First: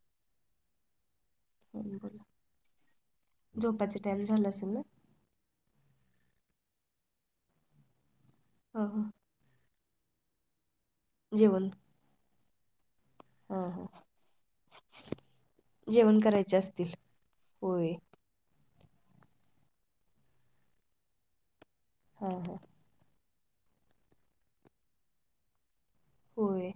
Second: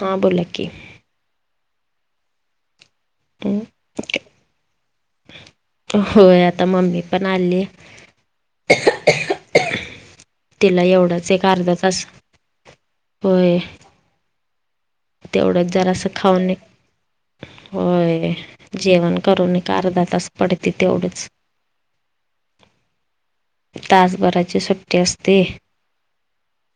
हां बोला की. हम बोला. झोपाच टाइम झाल असेल ना? होय आता ममीपण आलीय. आ ह. तिला एवढंच एक जेवण अर्धातस होय हां हां तेवढंच जरा असं जेवण खाऊन करायचे एक असतील होय जेवण करून एक अर्धातास पडते तेवढंच. हम् ह. तासभराची सुट्टी असते. होय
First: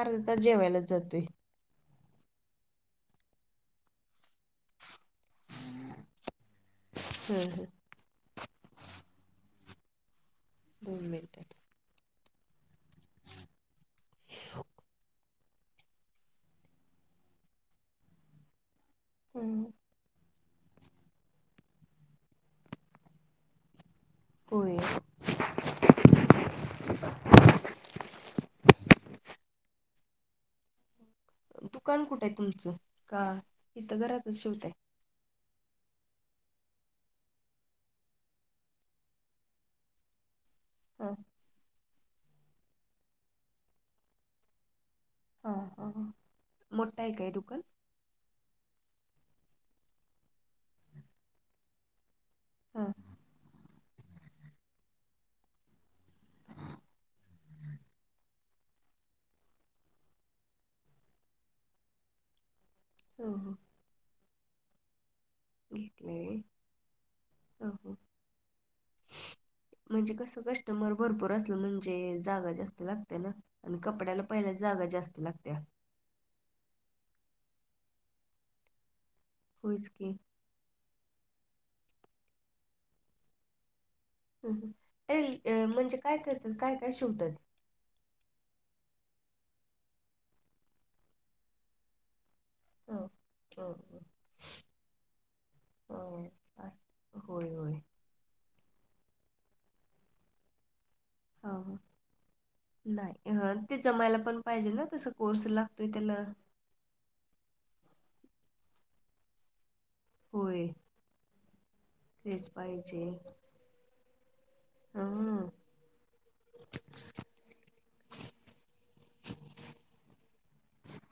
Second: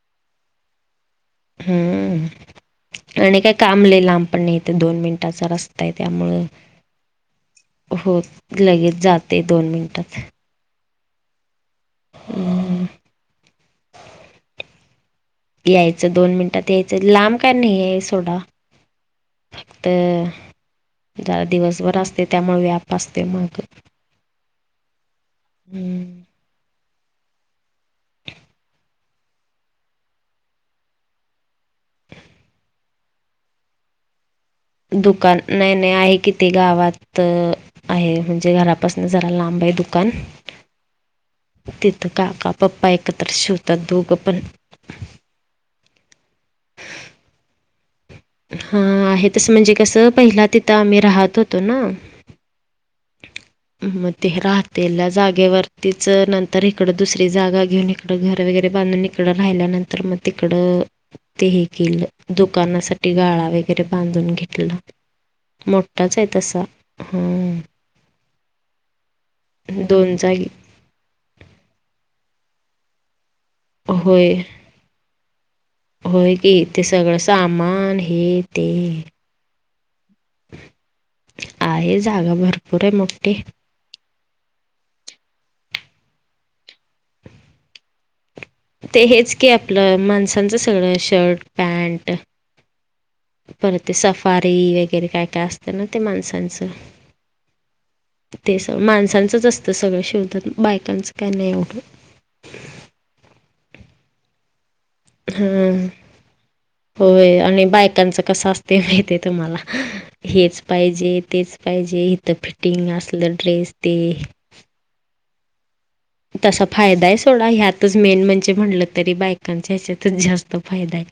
अर्धा तास जेवायलाच जातोय. हम्म आणि काय काम लई लाम पण नई. ते दोन मिनिटाचा रस्ता हायं त्यामुळं हं हं हो लगेच जातय दोन मिनटात. दोन मिनटात हम्म. यायचं दोन मिनिटात यायचं लांब काय नाहीयाय सोडा. हम. त जरा दिवसभर असतयं त्यामुळं व्याप असतयं मागं होयं. हम्म. [inaudible] दुकान कुठं आहे तुमचं का इथं घरातच शिवताय. दुकान नाही नाही आहे कि ते गावात. आहे म्हणजे घरापासन जरा लांब हायं दुकान. हा. तिथं काका पप्पा एकत्र शिवतात दोघं पण. हा हा मोठं हायं काय दुकान हां आहे तसं म्हणजे कसं पहिला तिथं आम्हीं राहतं होतो नां. हां. मं ते राहतेल जागेवरतीच नंतर इकडं दुसरी जागां घेऊन कडं घरं वगैरें बांधून हिकडं राहिल्यानंतर मं तिकडं ते हे केलं. दुकानां सांठी हं गांळा हं वगैरें बांधून घेतला. मोठाचं घेतलंय हायं व्हय तसां हां. हं हं म्हणजे दोन कसं जागी कस्टमर भरंपूर असलं म्हणजे जांगा जास्तं लागते नां. आणि कपड्यांला पहिल्यांच जागां जास्तं लागतीया. होयं की ते सगळं सामान हे ते. होयंच की. आहे जागां भरंपूर ये मोठी. अहं ये म्हणजे कायं करतांत कायं कायं शिवतांत. ते हेचं की आपलं माणसांचं सगळं शर्ट पॅन्ट. हं. अ परंत ते सफारी वगैरें कायं कायं असतं नां ते माणसाचं. होयं होयं. ते सं माणसाचंच असतं सगळं शिवतांत बायकांचं काय नाही हां हां एवढं नाहीहं ते जमायंला पणं पाहिजे नां- हम्मं होयं आणि बायकांचं कसं असते माहित आहे तुम्हांला हेचं होय पाहिजे तेचं पाहिजे इथं तेच फिटिंग पाहिजे असलं ड्रेस ते हां तसां फायंदा आहे सोंडा ह्यांतच मेन म्हणजे म्हटलं तरी बायकांचा ह्याच्यांतच जास्तं फायंदा आहे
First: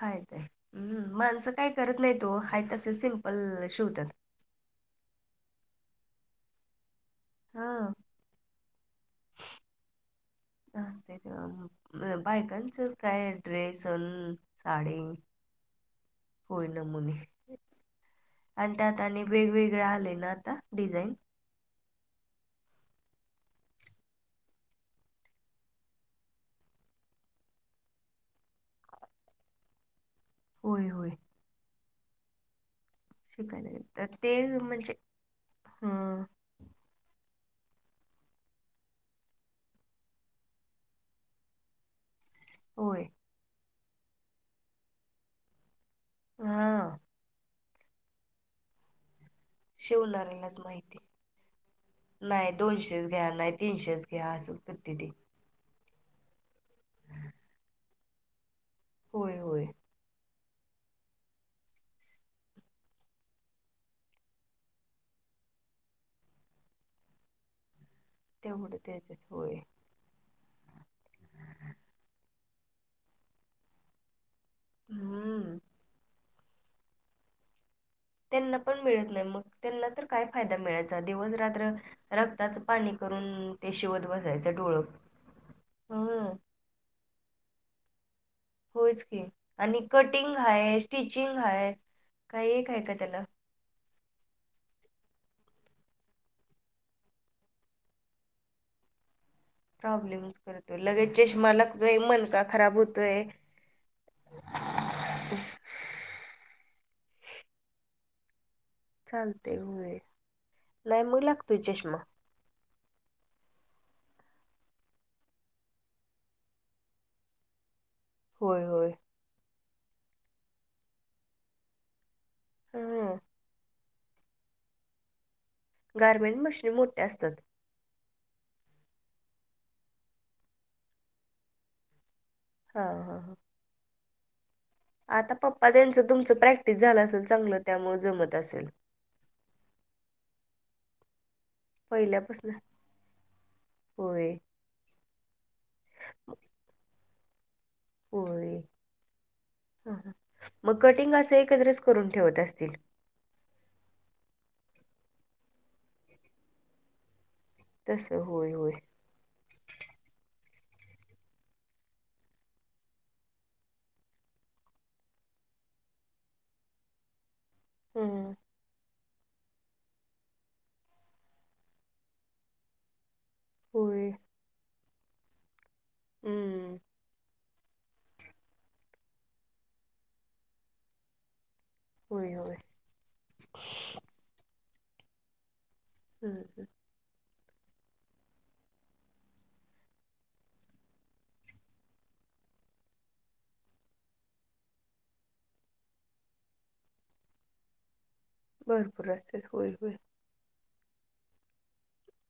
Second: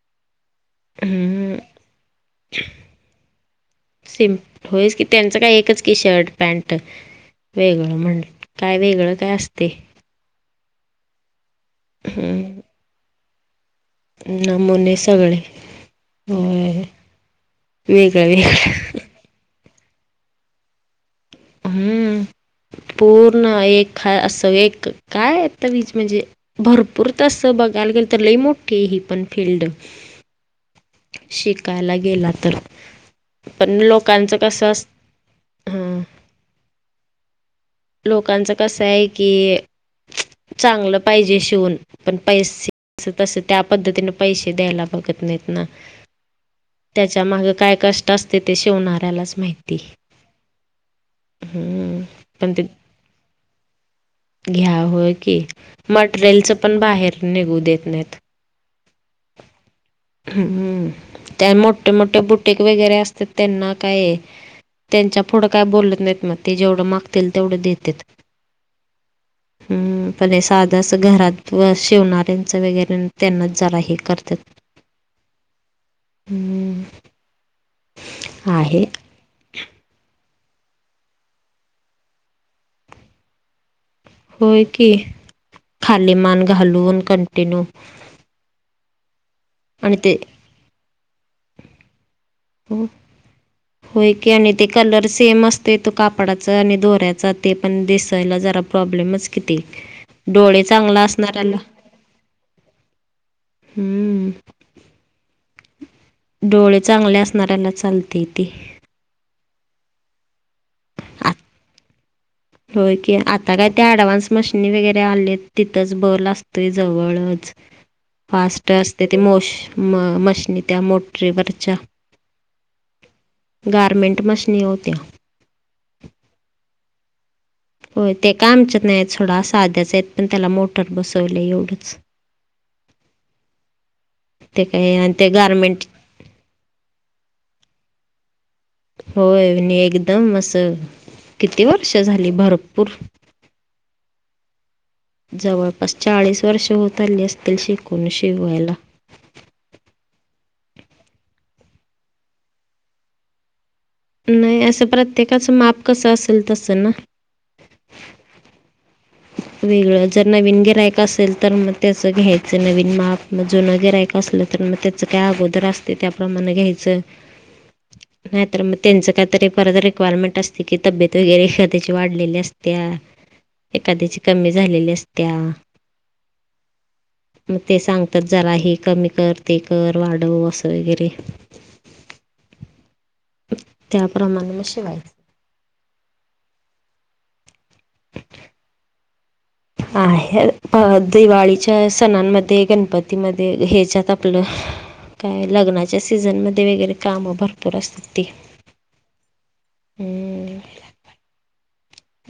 फायंदा आहे हम्मं माणसं हम्म कायं करतं नाहीं तो पल्ल शिवतांत सिंम होतंच की त्यांचं कायं एकचं की शर्ट पॅन्ट हां वेगळं म्हंण कायं वेगळं कायं असते नस्ते हम्म, बायकांचच कायं ड्रेसन अं नमुने सांडी सगळे होय होयं नमुने वेगळं वेगळं आणं त्यातांत आणि वेगवेगळं आलयं नां आंता डिझाईन. हम्मं पूर्ण एक हां असं एक कायं आंता वीज म्हणजे भरंपूर तसं बघांयला गेलं तरं लई मोठी ही पणं फिल्ड होयं होयं शिकांयला गेलां तरं शिकांयला येत ते अस म्हणजे हां हम्मं लोकांच कसं आहे की चांगलं पाहिजे शिवूंन पणं होय पैसे तसं त्यां पद्धतीने पैसे द्यांयला बघतं नाहींत नां हां त्यांच्यामागं कायं कंष्ट असते ते शिवणाऱ्यांलाच माहिती शिवणाऱ्यांलाच माहिती हम्म. नाहीं दोनशेच घ्यां नाहीं तीनशेच घ्या असंच करते घ्यांव ते की मटेरियलचं पणं बाहेर निघूं देतं नाहींत होयं होयं हम्मं त्यां मोठे मोठे बुंटीक वगैरें असतांत त्यांना कायं त्यांच्या पुढं कायं बोलतं नाहींत मंग ते जेवढं मागतील तेवढं देतेत त्यांमुळें त्यांच्यात होयं हम्मं पणं सांधा असं घरांत व शिवणाऱ्यांच वगैरें त्यांनाच जरां हे करतांत हूम्. हू म. त्यांना पण मिळत नाही मग, त्यांना तर काय फायदा मिळायचा? दिवस, रात्र रक्ताचं पाणी करून, ते शिवत बस होय की, खाली मान घालून कंटिन्यू होयच की आणि कटिंग हाय, स्टिचिंग हाय काही एक हाय का त्याला? होय की आणि ते कलर सेम असतय, तो कापडाचा आणि दोऱ्याचा ते पण दिसायला जरा प्रॉब्लेमच. किती प्रॉब्लेमच डोळे करतोय, चांगला लगेच चष्मा असणाऱ्याला लागतोय, मनका खराब होतोय. हुं. डोळे चांगले असणाऱ्यानाच चालतय ते. चालतय व्हय, नाही म आत- लागतोय चष्मा. होय की, आता काय त्या ऍडव्हान्स मशिनी वगैरे आलेत, तिथंच बल असतोय जवळच. ह [inaudible] फास्ट असतय त्या मोश म मशनी त्या मोटरीवरच्या. ह [unintelligible] गारमेंट मशिनी ओ त्या? गारमेंट मशनी मोठ्या असतात. होय ते काय आमच्यात नाहीत सोडा, साध्याच हाईत, पण त्याला मोटर बसवलंय एवढंच. हा हा हा. ते काय आणि ते आता पप्पा गारमेंट त्यांचं तुमचं प्रॅक्टिस झालं असेल चांगलं त्यामूळ जमत असल. होय नी एकदम असं, किती वर्ष झाली? पहिल्यापासून भरपूर होय. जवळपास चाळीस वर्ष होत आली असतील, शिक होय, हा हा मग कटिंग असं एकत्रच करून ठेवत असतील. नाही असं प्रत्येकाचं माप कसं असेल तसं ना? तस होय होय. वेगळं जर नवीन गिरायक असेल तर, मग त्याचं घ्यायचं नवीन माप. म जुनं गिरायकं असलं, तर मग त्याचं काय अगोदर असतय त्याप्रमाण घ्यायचं. ह [inaudible] नाहीतर म तेंचं कायतरी परत रिक्वायरमेंट असते की, तब्येत वगैरे एखाद्याची वाढलेली असत्या होय. एखाद्याची कमी झालेली असत्या. हू म. म ते सांगतात जरा हे कमी कर, ते कर, वाढव असं वगैरे व्हय व्हय. त्याप्रमाण म शिवायच. हम् ह [unintelligible] हा हे अ दिवाळीच्या सणांमध्ये, गणपतीमध्ये हेच्यात आपलं काय लग्नाच्या सीझनमध्ये वगैरे कामं भरपूर असतात ती. भरपूर असत्यात. व्हय व्हय. ह [unintelligible]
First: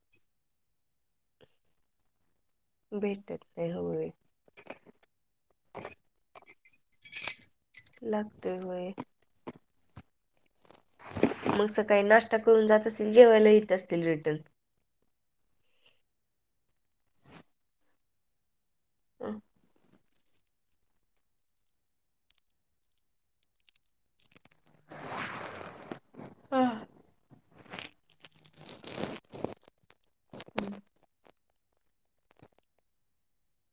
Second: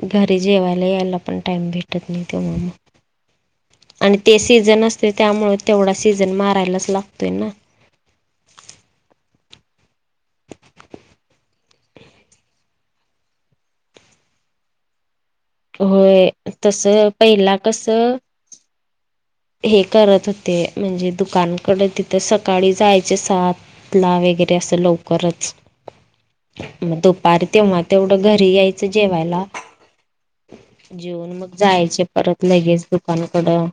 घरी जेवायला यायला पण टाइम भेटत नाही तेव्हा म. भेटत्यात. आणि ते सीझन असतय ना, त्यामुळे तेवढा सीझन मारायलाच लागतोय ना? लागतय होय. मग सकाळी नाश्ता करून जात असतील जेवायला येत असतील रिटर्न. होय. तस पहिला कस [inaudible] हे करत होते म्हणजे दुकानकड तिथं सकाळी जायचे सात ला वगैरे ते असं लवकरच दूपार तेव्हा तेवढं घरी यायचं जेवायला जेऊन मग जायचे परत लगेच दुकानकडं.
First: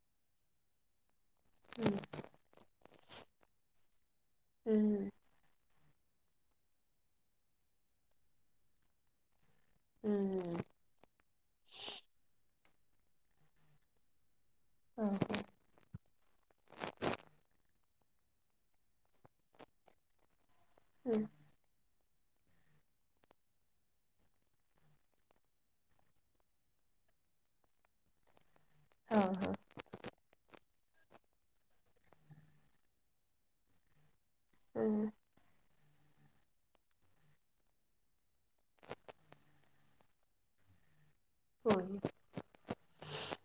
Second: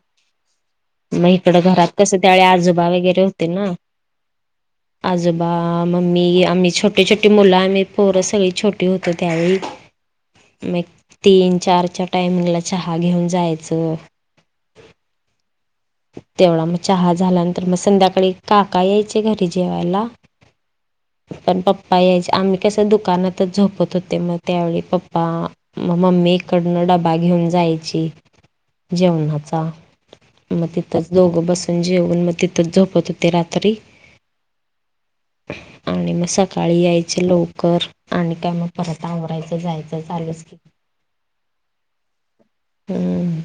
म इकडं घरात कस त्यावेळी आजोबा वगैरे होते ना हं. अजून बा मम्मी आम्ही छोटी छोटी मुलं आम्ही पोरं सगळी छोटी होतो त्यावेळी हं. म एक तीन -चारच्या टायमिंग ला चहा घेऊन जायचं. हा -हा. तेवढा मग चहा झाल्यानंतर मग संध्याकाळी काका यायचे घरी जेवायला. हं. पण पप्पा यायचे आम्ही कस दुकानातच झोपत होते मग त्यावेळी पप्पा म मम्मी इकडनं डबा घेऊन जायची हां हां. जेवणाचा. मग तिथंच दोघं बसून जेवन मग तिथंच झोपत होते रात्री. हम् ह आणि मग सकाळी यायचे लवकर आणि काय मग परत आवरायचं जायचं चालूच की होय. हम्.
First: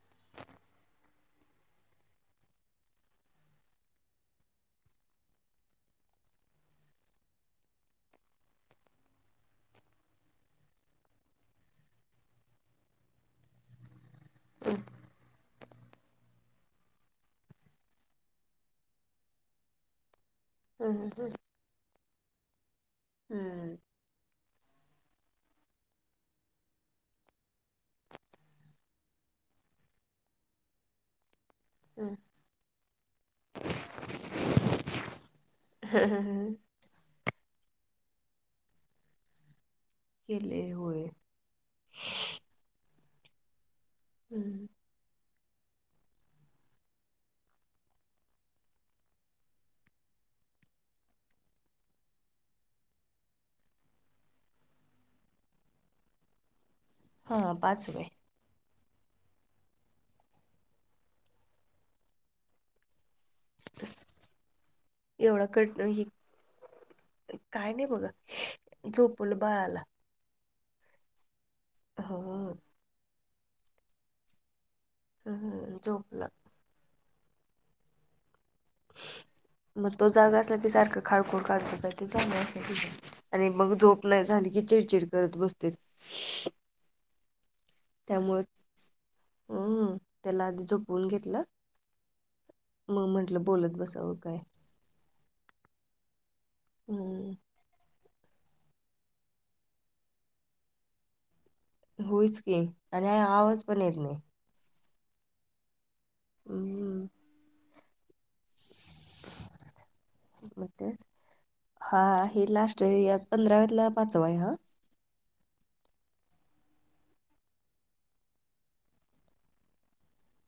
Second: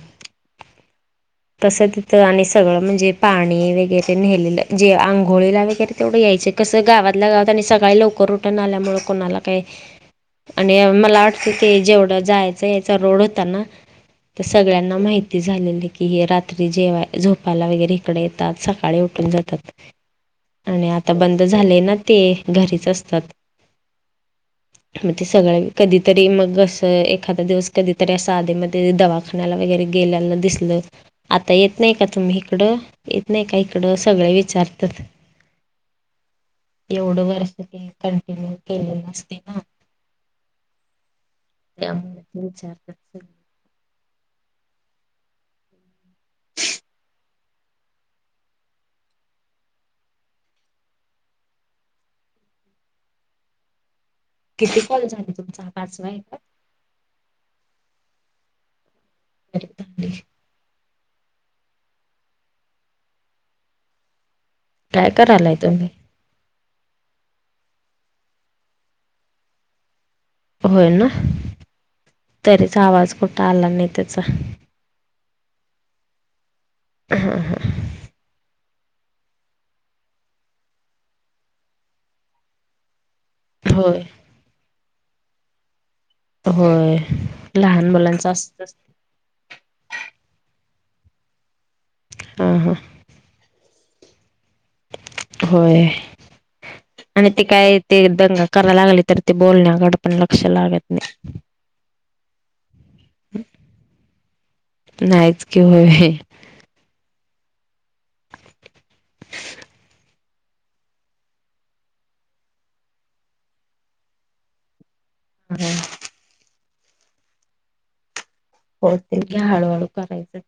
तसं तिथं आणि सगळं म्हणजे पाणी वगैरे नेलेलं जे आंघोळीला वगैरे तेवढं यायचे. कसं गावातल्या गावात आणि सकाळी लवकर उठून आल्यामुळ कोणाला काय आणि मला वाटतं की जेवढं जायचं यायचा रोड होता ना? ते सगळ्यांना माहिती झालेल की हे रात् त्री जेवाय झोपायला वगैरे इकडे येतात सकाळी उठून जातात. आणि आता हम्म. बंद झालेय ना ते घरीच असतात. [inaudible] मग ते सगळे कधीतरी मग असं एखादा दिवस कधीतरी असं आधेमध्ये दवा खाण्याला वगैरे गेल्याल दिसलं आता येत नाही का तुम्ही हिकडं येत नाही का इकडं सगळे विचारतात. ह ह ह एवढं वर्ष ते कंटिन्यू केलेलं असतय ना? केलय होय. त्यामुळ ते विचारत्यात सगळे. हम ह. किती कॉल झाले तुमचा हा पाचवाय का? हा पाचवाय. तरीपण काय एवढा करायलाय कट तुम्ही हि काय नाही बघा झोपवलो बाळाला. होय ना? हम्म. चा आवाज कुठ आला नाही त्याचा. हम् हम्म झोपला. हं हं मंग तो जागां असला की सांरखा खाडकोळ काडकोब ते झागलं असल्या आणि मंग होय झोंप नाहीं झाली की चिडचिड करतं बसते होयं लहांन मुलांच असतं हम्मं त्यांला आंधी झोपवूंन घेतला हम्मं हम्मं मंग म्हटलं बोलतं बसावं कायं होयं आणि हम्म ते कायं ते दंगा करायंला लागले तरं ते बोलण्याकडे पणं लंक्ष लागतं नाहीं होईच की आणि आवांज पणं येतं नाहीं नाहीच किवयं होयं हम्मं - [unintelligible] हां हे लांस्ट पंधराव्यांतला पांचवा आहे हां हम्मं हो ते हळूहळू करायचं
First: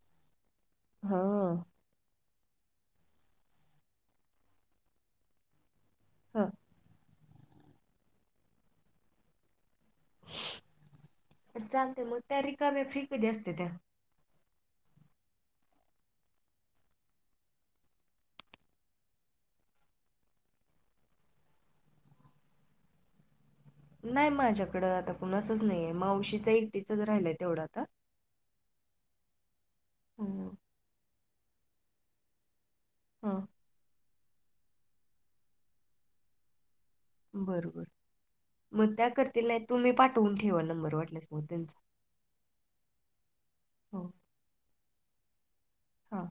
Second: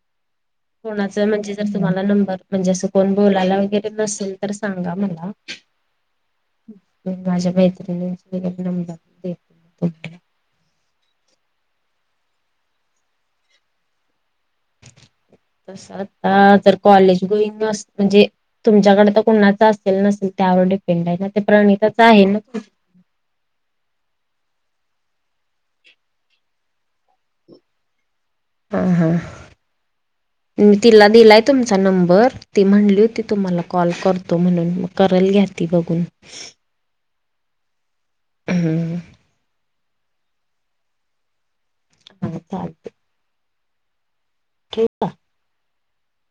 कोणाचं म्हणजे हा जरं तुम्हांला नंबर म्हणजे असं कोणं बोलायला वगैरें नसेल तरं सांगा मलां हां माझ्या मैत्रिणी दिले की नंबर ते चालते मंग त्यां रिकाम्या फ्री कमी असते त्यां - [unintelligible] तसं आंता तरं कॉलेज गोईंग म्हणजे तुमच्यांकडे तरं कुणाचं असेल नसेल त्यांवर डिपेंड आहे नां ते प्रणिताच आहे नां नाहीं माझ्याकडं आंता कुणांचच नाहीये मावशीच एकटीचच राहिलंय तेवढं आंता हां हां हम्मं तिलां दिलांय तुंमचा नंबर ती म्हणली होती हा तुम्हांला कॉल करतो म्हणूंन मंग करलं घ्यां ती बघूंन बरं बरं मंग हम्म त्यां करतील नाहीं तुम्हीं पाठवूंन ठेवां नंबर वाटल्यांस मंग त्यांचा हां चालतंय हो ठीकं आहे हां